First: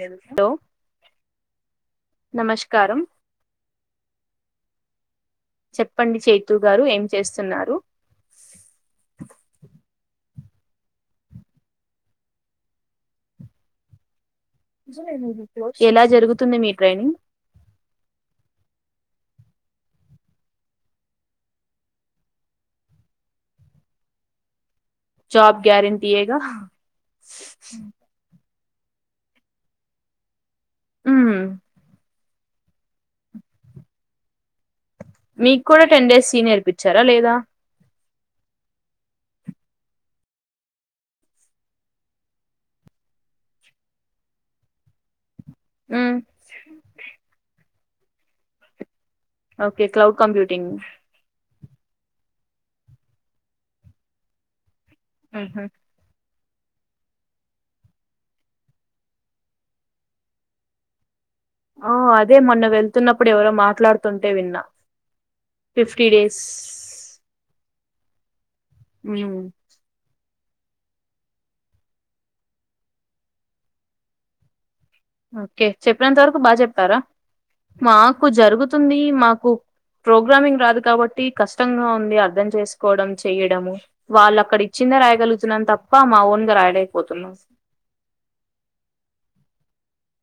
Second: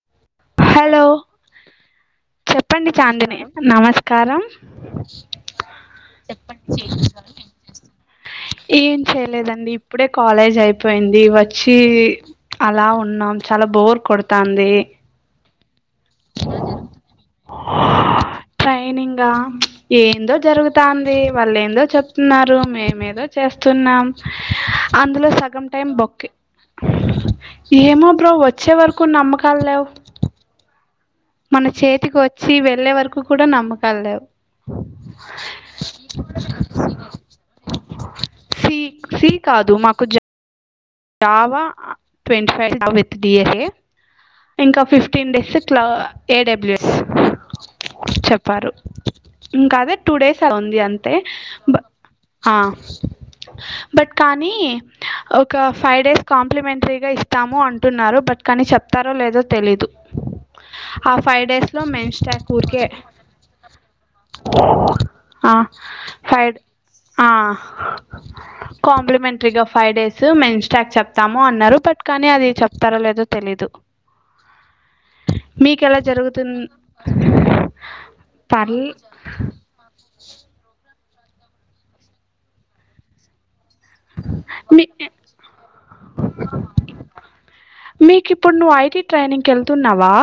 Hello hello చెప్పండి. నమస్కారం చాందిని నమస్కారం. చెప్పండి చైతు చెప్పండి గారు ఏం [unintelligible] చేస్తున్నారు. ఏం చేయలేదండి ఇప్పుడే కాలేజ్ అయిపోయింది వచ్చి అలా ఉన్నాం. చాలా బోర్ కొడతాంది. ఎలా జరుగుతుంది మీ ట్రైనింగ్. రా ఏందో జరుగుతాంది. వాళ్లెందో చెప్తున్నారు. మేమేదో చేస్తున్నాం. అందులో జాబ్ సగం టైం బొక్కే. గ్యారంటీయేగా ఏమో బ్రో వచ్చ చ్చే వరకు నమ్మకాల్లేవ్. మ్మ్ వచ్చి వెళ్ళే వరకు కూడా నమ్మకాల్లేవు. మీక్కూడా టెన్ డేస్ సి నేర్పిచ్చారా లేదా సి సి కాదు మాకు జ జావా ట్వంటీ ఫైవ్ [unintelligible] ఇంకా ఫిఫ్టీన్ డేస్ క్లా మ్మ్ ఏడబల్యూ ఎస్ చెప్పారు. ఇంకా ఓకే అదే టూ క్లౌడ్ డేస్ అలా కంప్యూటింగ్ ఉంది అంతే. హా బట్ కానీ. మ్హూ. ఫై డేస్ కాంప్లిమెంటరీగా ఇస్తాము అంటున్నారు, బట్ కానీ చెప్తారో లేదో తెలీదు. ఆఫ్ ఆ అదే మొన్న వెళ్తున్నప్పుడు ఎవరో మాట్లాడుతుంటే విన్నా. ఆ ఫిఫ్టీ డే ఫైవ్ స్స్ ఆ మ్మ్ కాంప్లిమెంట్రీగా ఫైవ్ డేస్. స మేం ఇన్స్టాక్ చెప్తాము అన్నారు, బట్ కానీ అది చెప్తారా లేదో తెలీదు. ఓకే మీకెలా చెప్పే అంత వరకు జరుగుతుం బాగ చెప్పారా. మాకు పర్ల్ జరుగుతుందీ మాకు, ప్రోగ్రామింగ్ రాదు కాబట్ట్ టి కష్టంగా ఉంది అర్ధం చేసుకోవడం, చెయ్యడము. వాళ్ళు అక్కడ మీ ఇచ్చిందే రాయగలుగుతున్నాం తప్పా, మా ఓన్గా రాయలేక్ పోతున్నాం. ఇప్పుడ్ నువ్వు ఐటీ ట్రైనింగ్ వెళ్తున్నావా.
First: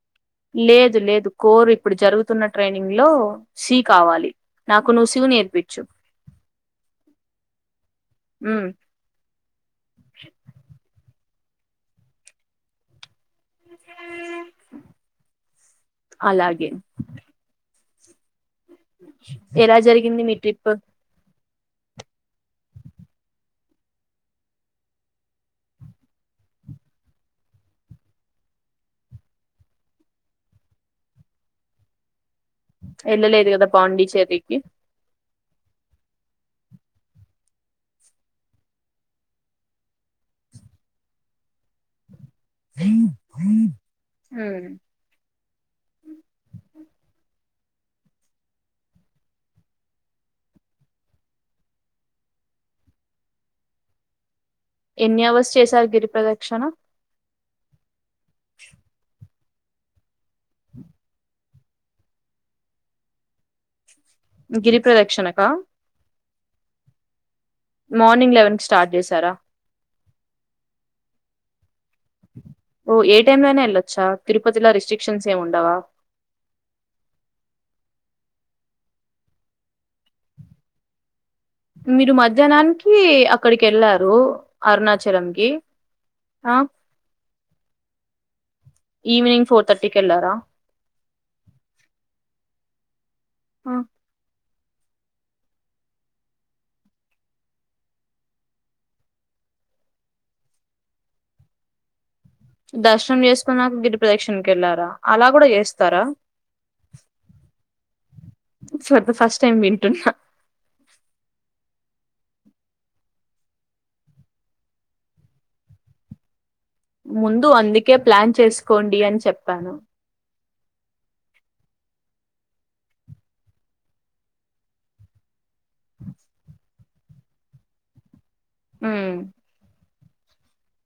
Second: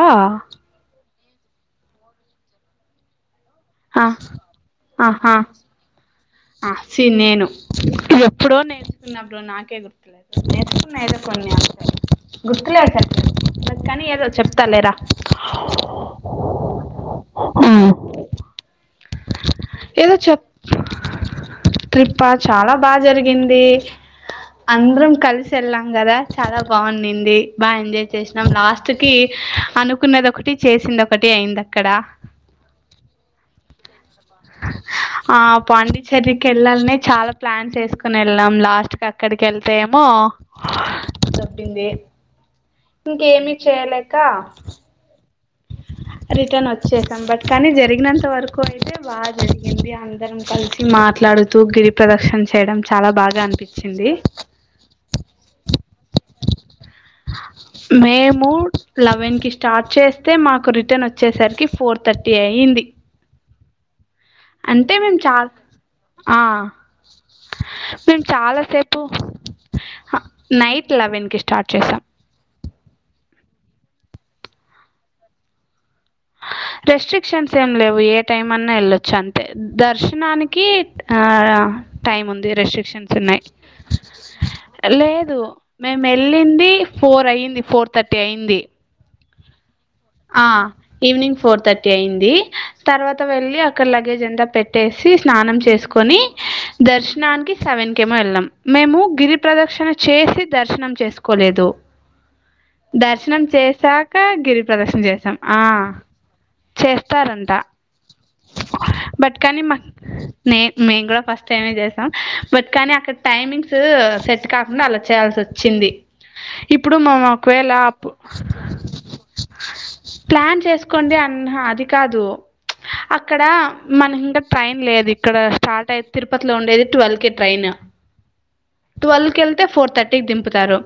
లేదు లేదు కోరు ఇప్పుడు జరుగుతున్న ట్రైనింగ్ లో. షీ ఆ కావాలి నాకు నువ్వు శివు ఆహా నేర్పిచ్చు. ఆ సి నేను, ఎప్పుడో మ్మ్ నేర్చుకున్నప్పుడు నాకే గుర్తులేదు. నేర్చుకున్న ఏదో ఉపన్యాసాలు గుర్తులేద్ సరిగా కాని ఏదో చెప్తా లేరా. అలాగే అఓ ఎలా జరిగింది మీ ట్రిప్ప ట్రిప్పా చాలా బాగా జరిగిందీ. అందరం కల్సి ఎళ్ళాం గదా, చాలా బాగున్నిడింది. బా ఎంజాయ్ చేశినం లాస్ట్ కీ అనుకున్నది ఒకటి చేసింది ఒకటీ అయింది అక్కడా. ఎళ్ళలేదు గదా పాండిచ్చెర్రీకి. ఆ పాండిచెర్రీకెళ్ళాలనే చాలా ప్లాన్ చేసుకొని ఎళ్ళాం లాస్ట్ కి అక్కడికి ఎళ్తే ఏమో. దొబ్బిందీ ఇంకేమి చేయలేకా. మ్మ్ రిటర్న్ వచ్చేసాం బట్ కానీ జరిగినంత వరకు అయితే బాగా జరిగింది అందరం కలిసి మా మాట్లాడుతూ గిరి ప్రదక్షణ్ చేయడం చాలా బాగా అనిపిచ్చిందీ. ఎన్ని అవర్స్ చేశారు గిరి ప్ర్రదక్షణా. మేము లెవెన్ కి స్టార్ట్ చేస్త్ తే మాకు రిటర్న్ వచ్చేసరికి ఫోర్ థర్టీ అయ్యింది. అంటే మేము గిరిప్రదక్షణకా. చాలా ఆ మేమ్ మార్నింగ్ లెవెన్ కి స్టార్ట్ చాలాసేపు. చేశారా హ నైట్ లెవెన్కి స్టార్ట్ చేసాం. ఓ ఏ టైం లో అయినా వెళ్ళొచ్చా తిరుపతిలో రిస్ట్రిక్షన్స్ ఏమి ఉండవా. రెస్ట్రిక్షన్స్ ఏం లేవు ఏ టైం అన్నా వెళ్ళొచ్చు అంతే. దర్శనానికీ ఆడా మీరు టైం ఉంది మధ్యాహ్నానికి రెస్ట్రిక్షన్స్ ఉన్నాయ్. అక్కడికెళ్లారు లేదు అరుణాచలంకి. మేమ్ ఏ ఆ! వెళ్ళిందీ ఫోర్ అయింది, ఫోర్ థర్టీ అయింది. ఈవినింగ్ ఫోర్ ఆ ఈవినింగ్ ఫోర్ థర్టీ అయిందీ. తర్వాత వెళ్ళి ఆ! అక్కడ లగేజ్ అంతా పెట్ ట్టేసీ స్నానం చేసుకొనీ, దర్శనానికి సెవెన్ కేమో వెళ్ళాం. మేము గిరి ప్రదక్ష క్షణ చేసి దర్శనం చేసుకోలేదు. దర్శనం చేసుకున్నాక గిరి చేసాక ప్రదక్షణకి గిరి వెళ్ళారా. అలా గూడా చేస్తారా. చేస్తారంటా. For the but first time కానీ మ వింటున్నా. మేమ్ మేము గూడా ఫస్ట్ టైం. మే చేసాం. బట్ కానీ అక్కడ టైమింగ్సూ సెట్ కాకుండా అలా చేయాల్సి వచ్చింది. ఇప్పుడు మేము ముందు అందుకే ఒకవేళ ప్లాన్ చేసుకోండి అని చెప్పాను. ప్లాన్ చేసుకోండి అం న్నాహ అది కాదు. ప్చ్ అక్కడా మనకింకా ట్రైన్ లేదు ఇక్కడా స్టార్ట్ అయి తిరుపతిలో ఉండేది ట్వెల్ కి ట్రైను. హ్మ్. ట్వెల్వ్ కి వెళ్తే ఫోర్ థర్ట్ దింపుతారు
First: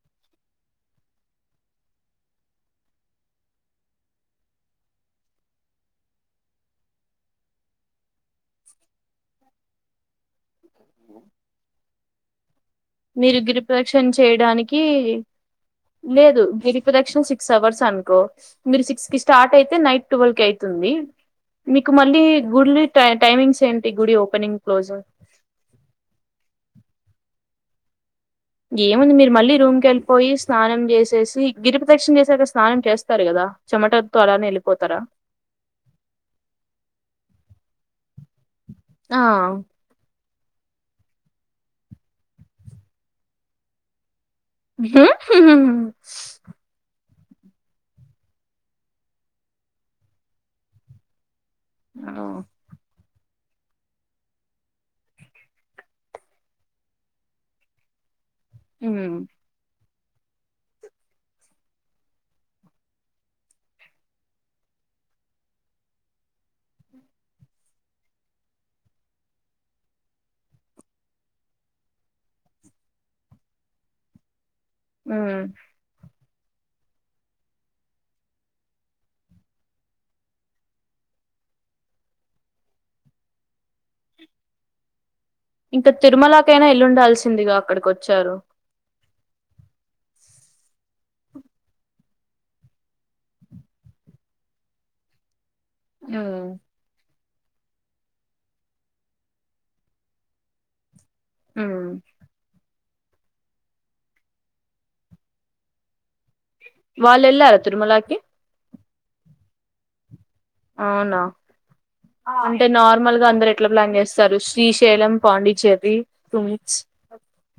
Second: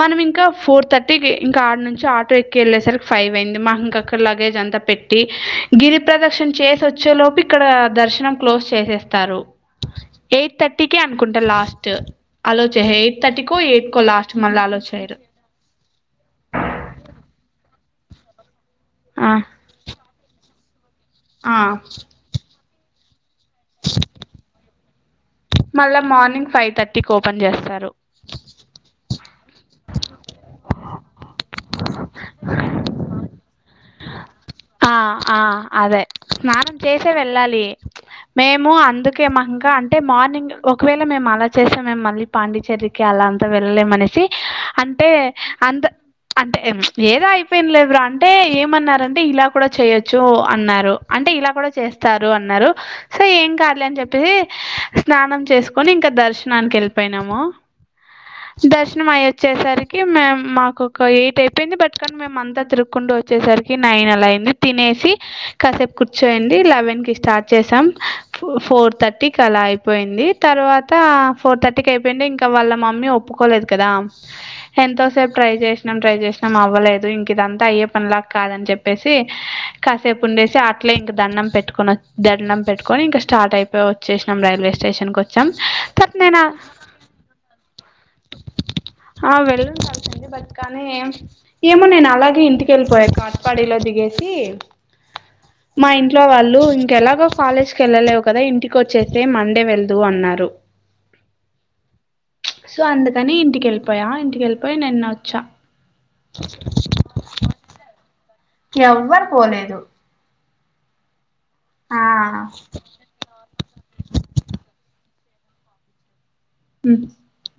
మనం ఇంకా ఫోర్ థర్టీకి ఇంకా ఆడునుంచి ఆటో ఎక్కి ఏళ్ళేసరికి ఫైవ్ అయింది ఇంకక్క లాగేజ్ అంత పెట్టి గిరి ప్రదక్షణ చేసి వచ్చే లోపు ఇక్కడ దర్శనం క్లోజ్ చేసేస్తారు ఎయిట్ థర్టీ కే అనుకుంటా లాస్ట్ అలో చేయరు ఎయిట్ మీరు థర్టీకో ఎయిట్కో గిరిప్రదక్షణ లాస్ట్ మళ్ళీ చేయడానికి అలో చేయరు లేదు గిరిప్రదక్షణ సిక్స్ అవర్స్ అను కో మీరు సిక్స్ కి ఆ స్టార్ట్ అయితే నైట్ ట్వెల్ కి అయితుంది ఆ మీకు మళ్ళీ గు ట టైమింగ్స్ ఏంటి గుడి ఓపెనింగ్ క్లోజింగ్ టిక్ ఓపెన్ చేస్తారు ఏముంది మీరు మళ్ళీ రూమ్ కేళ్ళిపోయి స్నానం చేసేసి తి గిరిప్రదక్షణ చేసాక స్నానం చేస్తారు కదా చెమట ఆ ఆ అదే స్నానం చేసే వెళ్ళాలి మేము ఆ అందుకే మాకింకా అంటే మార్నింగ్ ఒకవేళ మేము అలా చేసా మేము మళ్ళీ పాండిచేరికి అలా అంతా వెళ్ళలేం అనేసి అంటే అంద అంటే ఏదో అయిపోయింది లే బ్రా అంటే ఏమన్నారంటే ఇలా కూడా చెయొచ్చు అన్నారు అంటే ఇలా కూడా ఆ చేస్తారు అన్నారు టే ఏం కాదు లే అని చెప్పేసి స్నానం చేసుకొని ఇంకా దర్శనానికి వెళ్ళిపోయినాము ఉమ్ దర్శనం అయి వచ్చేసరి కి మేమ్ మాకు ఒక ఎయిట్ అయిపోయింది బట్ కానీ మేము అంతా తిరుకుంటు వచ్చేసరికి నైన్ అలా ఐ తినేసి కాసేపు కూర్చోయిండి లేవన్ కి స్టార్ట్ చేశాం ఫోర్ థర్టీకి అలా అయిపోయింది తర్వాత ఫోర్ థర్టీ కయిపోయింది ఇంకా వాళ్ళ మమ్మీ ఒప్పుకోలేదు కదా ఎంతోసేపు ఉమ్ ట్రై చేసినాం ట్రై చేసినాం అవ్వలేదు ఇంక ఇదంతా అయ్యే పనిలాగా కాదని చెప్పేసి కాసేపు ఉండేసి అట్లే ఇంక దండం పెట్టుకనిచ్చ దండం పెట్టుకొని ఇంకా స్టార్ట్ అయిపోవచ్చు వచ్చేషినం రైల్వే స్టేషన్ కు వ ఇంకా తిరుమలకైనా ఎల్లుండాల్సిందిగా అక్కడికి వచ్చారు ఆ వెళ్ళుండాల్సింది బట్ కానీ ఏం ఏమో నేను అలాగే ఇంటికి వెళ్ళిపోయా కాట్పాడిలో ది గేసి మా ఇంట్లో ఉమ్ వాళ్ళు ఇంకెలాగో కాలేజ్కి ఏళ్ళలేవు కదా ఇంటికి వచ్చేసేయి మండే వెళ్దువు అన్నారు ఉ సో అందుకని ఇంటికేళ్ళిపోయా ఇంటికెళ్ళిపోయి నిన్న వచ్చా వాళ్ళు ఎల్లారా తిరుమలకి ఎవ్వరు పోలేదు అవునా ఆ అంటే నార్మల్గా అందరు ఎట్లా ప్లాన్ చేస్తారు శ్రీశైలం పాండిచెర్రీ టు మినిట్స్ ఉమ్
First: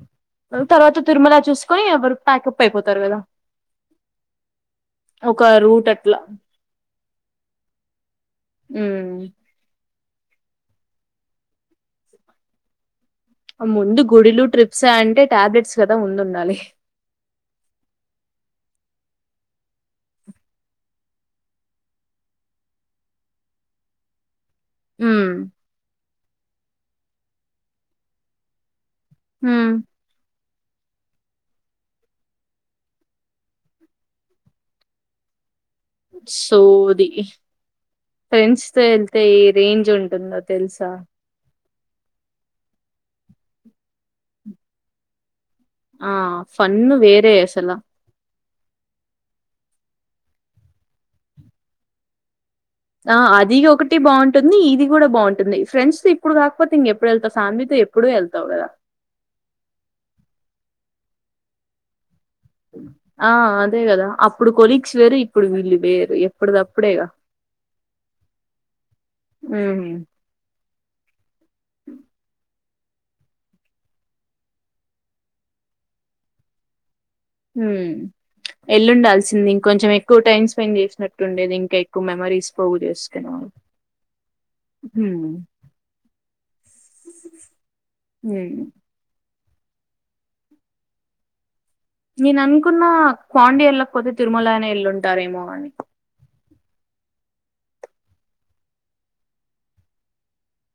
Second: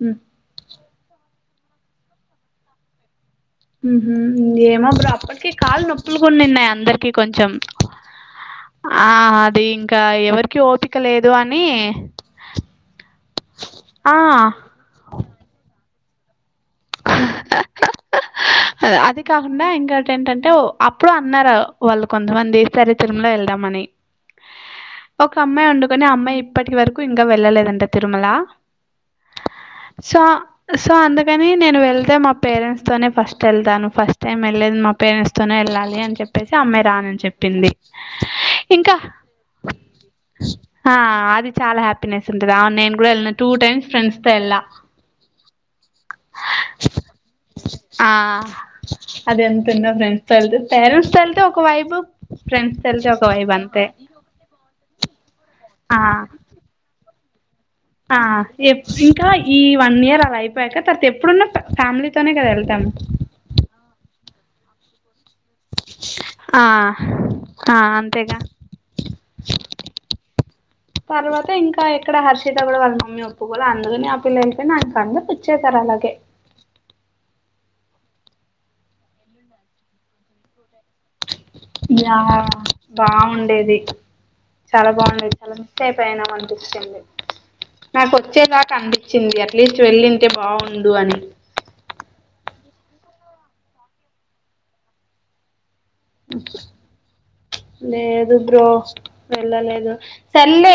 ఉమ్ ఆ తర్వాత తిరుమల చూసుకొని ఎవరు ప్యాకప్ అయిపోతారు కదా ఉహు ఏమో బ్రో ఒక అప్పటికి కాళ్లు రూట్ అట్లా నొప్పులుగా ఉన్నాయిమే అందరికి కొంచెం ఆ ఉమ్ అది ఇంకా ఇంకా ఎవరికి ఓపిక లేదు అని ముందు ఆ గుడిలు ట్రిప్స అంటే టాబ్లెట్స్ కదా ముందు ఉండాలి అ- అది కాకుండా ఇంకొటెంటంటే అప్పుడు అన్నారు వాళ్ళు కొంతమంది ఈసారీ తిరుమల ఎల్దామ్ మని హ్మ్. ఒక అమ్మాయి వండుకొని ఆ అమ్మాయి ఇప్పటి వరకు ఇంకా వెళ్ళలేదంట తిరుమల హ్మ్. సో సో అందుకని నేను వెళ్తే మా పేరెంట్స్ తోనే ఫస్ట్ వెళ్తాను ఫస్ట్ టైమ్ వెళ్లేది మా పేరెంట్స్ తోనే ఏళ్ళ లి అని చెప్పేసి అమ్మాయి సోది రానని చెప్పింది ఫ్రెండ్స్‌తో ఇంకా ఎళ్తే ఏ రేంజ్ ఉంటుందో తెలుసా? ఆ అది చాలా హ్యాపీనెస్ ఉంటది అవును నేను కూడా వెలిన టూ టైమ్స్ ఫ్రెండ్స్ తో వెళ్ళ ఆ! ఫన్ వేరే అసల. ఆ అది ఎంతన్నా ఫ్రెం స్ [inaudible] ఆ అది ఒకటి బాగుంటుంది ఇది కూడా బాగుంటుంది ఆ ఫ్రెండ్స్ ఇప్పుడు కాకపోతే ఇంక ఎప్పుడు వెళ్తా ఫ్యామిలీ ఆ ఇంకా ఈ వన్ ఇయర్ అలా అయిపోయాక తర్వాత ఎప్పుడున్న ఫ్యామిలీ ఆ అదే కదా అప్పుడు కొలీస్ వేరు ఇప్పుడు వీళ్ళు వేరు ఎప్పుడుద ఆ అప్పుడేగా ఆ అంతేగా ఆమ్ తర్వాత ఇంకా ఎక్కడ హర్ష కూడా వాళ్ళ మమ్మీ ఒప్పుకోలా అందుకని ఆ పిల్లపో నాకు అందరూ పిచ్చేస్తారు అలాగే ఎల్లుండాల్సిందంది ఇంకొంచెం ఎక్కువ టైమ్ స్పెండ్ చేస్త ట్టుండేది ఇంకా ఎక్కువ యా మెమరీస్ పోగు చేసుకునీ బాగుండేది చాలా బాగున్నాయి చాలా మిస్ట్ అయిపోయానా అనిపిస్తుంది నాకు హ్మ్. వచ్చేదాకా అనిపచ్చింది అట్లీస్ట్ వెళ్ళింటే బాగుడు అని నేను అనుకున్న పాండి వెళ్ళకపోతే తిరుమల నీ ఎల్లుుంటారేమో అని లేదు బ్రో వెళ్ళ లేదు సెల్లె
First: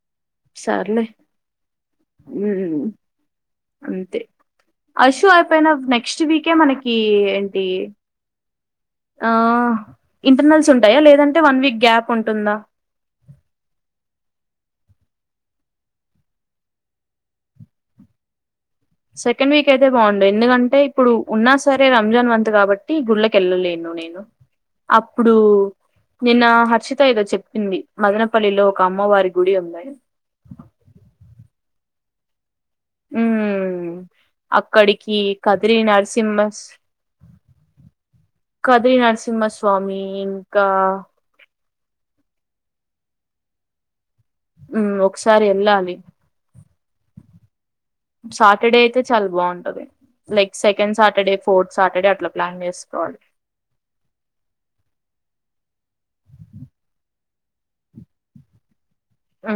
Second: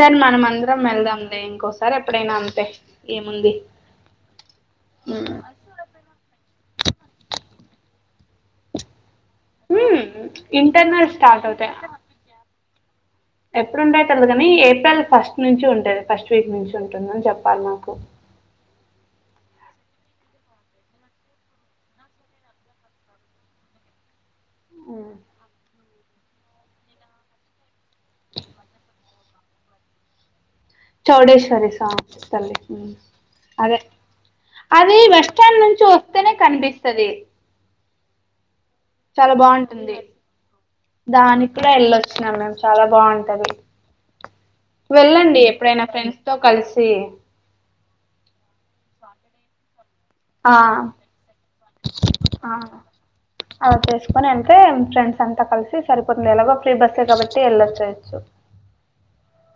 సారి మనంమందరం సర్లే వెళ్దాం లే ఇంకోసారి ఎప్పుడైనా అంతే మ్మ్ ఏముంది అశో అయిపోయిన నెక్స్ట్ వీకే మనకి ఏంటి ఆ హ్మ్ ఇంటర్నల్స్ ఉంటాయా ఇంటర్నల్ లేదంటే స్టార్ట్ వన్ అవుతాయి వీక్ గ్యాప్ ఉంటుందా కాని ఏప్రిల్ ఫస్ట్ నుంచి ఉంటది ఫస్ట్ వీక్ నుంచి ఉంటుందని చెప్పారూ మాకు సెకండ్ వీక్ అయితే బాగుండు ఎందుకంటే ఇప్పుడు ఉన్నా సరే రంజాన్ మంత్ కాబట్టి గుళ్కి వెళ్ళలేను నేను మ్మ్. అప్పుడు నిన్న హర్షిత ఏదో చెప్పింది మదనపల్లిలో ఒక అమ్మవారికి గుడి ఉన్నాయి చౌడేశ్వరి తల్లి అదే మ్మ్ అది అక్కడికి బస్ స్టాండ్ కదిరి నుంచి వస్తేనే నరసింహస్ కనిపిస్తుంది కదిరి నరసింహస్వామి ఇంకా ఇక్కడ వెళ్ళొచ్చినం మేము చాలా బాగుంటది మ్ వెళ్ళండి ఒకసారి ఎప్పుడైనా వెళ్ళాలి ఫ్రెండ్స్ తో కలిసి సాటర్డే అయితే చాలా బాగుంటది లైక్ ఆ సెకండ్ సాటర్డే ఫోర్త్ సాటర్డే అట్లా ఆ ప్లాన్ చేసుకోవాలి అలా చేసుకొని వెళ్తే ఫ్రెండ్స్ అంతా కలిసి సరిపోతుంది ఎలాగో ఫ్రీ బస్సే కాబట్టి చ్చ ఎలా చచ్చ ఆ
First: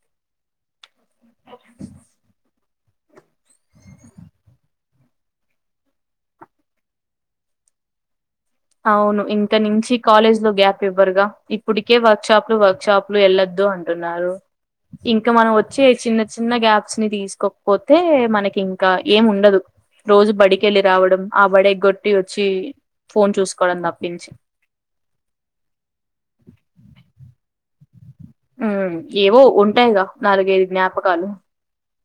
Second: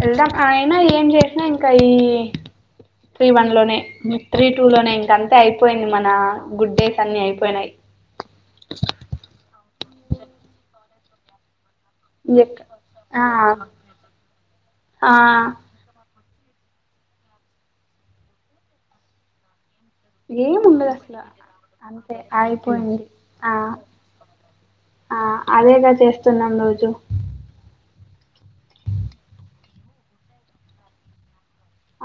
వెళ్దాం ఆయన ఏం చేసినా ఇంకా అయ త్రీ వన్ లోనే త్రీ టూ లోనే ఇంక అంతే అయిపోయింది మన గుడ్ డేస్ అన్ని అయిపోయినాయి అవును ఇంకా నుంచి కాలేజ్ లో గ్యాప్ ఇవ్వరుగా. ఇప్పుటికే వర్ షాప్లు ఎక్ వర్ షాప్లు ఆ వెళ్ళొదు అంటున్నారు ఆ ఇంకా మనం వచ్చే చిన్న. చిన్న గ్యాప్స్ ని తీసుకోకపోతే మనకి ఇంకా ఏం ఉండదు. రోజు ఏం బడికి వెళ్ళి ఉండదు అసలు రావడం ఆ బడి ఎగ్గొట్టి అంతే వచ్చి అయిపోయింది ఫోన్ ఆ చూసు. ఆ అదేగా చేస్తున్నాం రోజు. ఉ ఏవో ఉంటాయిగా నాలుగైదు జ్ఞాపకాలు.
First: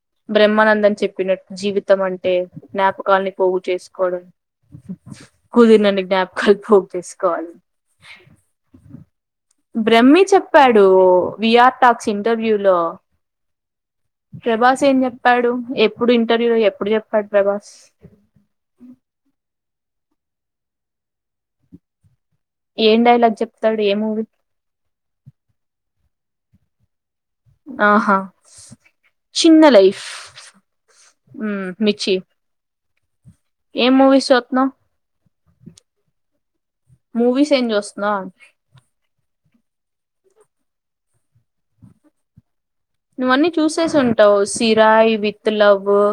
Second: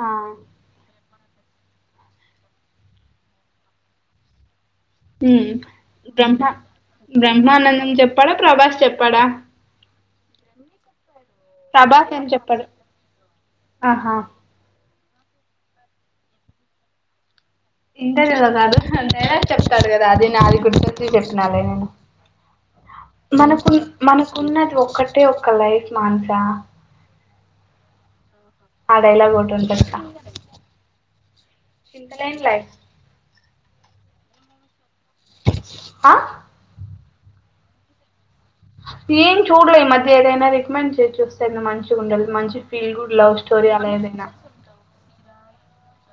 ఆ బ్రహ్మానందని చెప్పినట్టు జీవితం అంటే జ్ఞాపకల్ని పోగు చేసుకోవడం. ఉమ్ కుదిరినన్న బ్రహ్మ జ్ఞాపకాలు పోగేసుకోవాలి. బ్రహ్మానందం చెప్పాడా ప్రభాస్ చెప్పాడా బ్రహ్మి చెప్పాడు విఆర్ టాక్స్ ప్రభాస్ ఏం ఇంటర్వ్యూ చెప్పాడు లో. ఆహా ప్రభాస్ ఏం చెప్పాడు ఎప్పుడు ఇంటర్వ్యూలో ఎప్పుడు చెప్పాడు. ప్రభాస్ ఇంటర్వలో కాదు అంటేనే చెప్తాడు కదా అది నాది కూర్చొచ్చి చెప్పినాలే నేను. ఏం డైలాగ్ మనకు చెప్తాడు ఏ మూవీ మనకున్నది ఒక్కటే ఒక లైఫ్ మానస ఆహా. ఆ డైలాగ్ ఒకటి చిన్న ఉంటది కదా లైఫ్ మిచి. చింతలేని లైఫ్ ఏం మూవీస్ సూతానావ్. అ. మూవీస్ ఏం చూస్తున్నావ్ ఏం చూడలే ఈ మధ్య ఏదైనా రికమెండ్ చేసి చూస్తే మంచిగా ఉండదు మంచి. ఫీల్ గుడ్ లవ్ నువ్వన్నీ స్టోరీ అలా చూసేసి ఏదైనా ఉంటావు సిరాయ్ విత్ లవ్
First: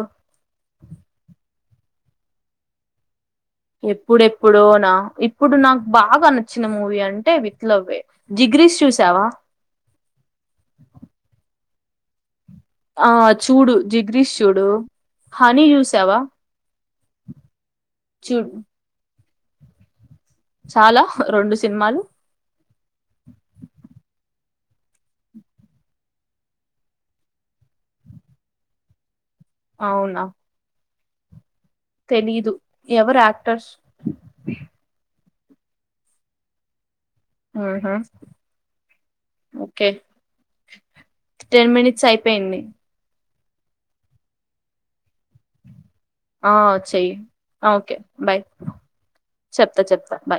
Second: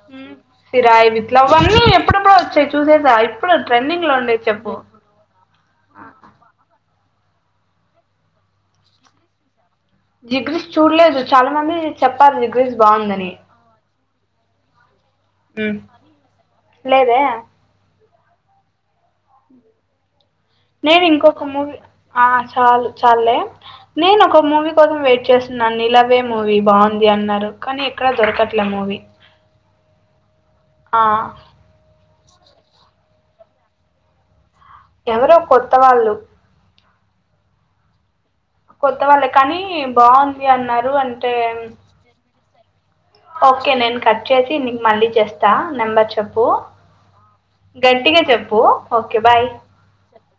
సిరా ఇట్లా ఇవన్నీ ఎప్పుడు ఎప్పుడో వచ్చాయి చూసేసా. ట్రెండింగ్ లో ఉండేది ఎప్పుడెప్పుడో చెప్పు నా ఇప్పుడు నాకు బాగా నచ్చిన మూవీ అన్ విత్లవ్వే జిగ్రీస్ చూసావా చెప్పాలే ఆ చూడు జిగ్రీష్ చూడు హనీ చూసావా. లేదే చూడు చాలా నేను ఇంకొక రెండు మూవీ సినిమాలు ఆ చాలు చాలే నేను ఒక మూవీ. కోసం వెయిట్ చేస్తున్నా నీలవే మూవీ బాగుంది అన్నారు కానీ ఎక్కడ దొరకట్లే మూవీ. అవునా ఆ తెలీదు ఎవరు యాక్టర్స్ ఎవరో కొత్త వాళ్ళు ఉహు కొత్త వాళ్ళే కానీ బాగుంది అన్నారు అంటే టెన్ మినిట్స్ అయిపోయింది ఓకే నేను కట్ చేసి నీకు మళ్ళీ చేస్తా నెంబర్ చెప్పు ఆ చెయ్యి ఆ, ఓకే గట్టిగా బాయ్ చెప్పు ఓకే బాయ్ చెప్తా చెప్తా బాయ్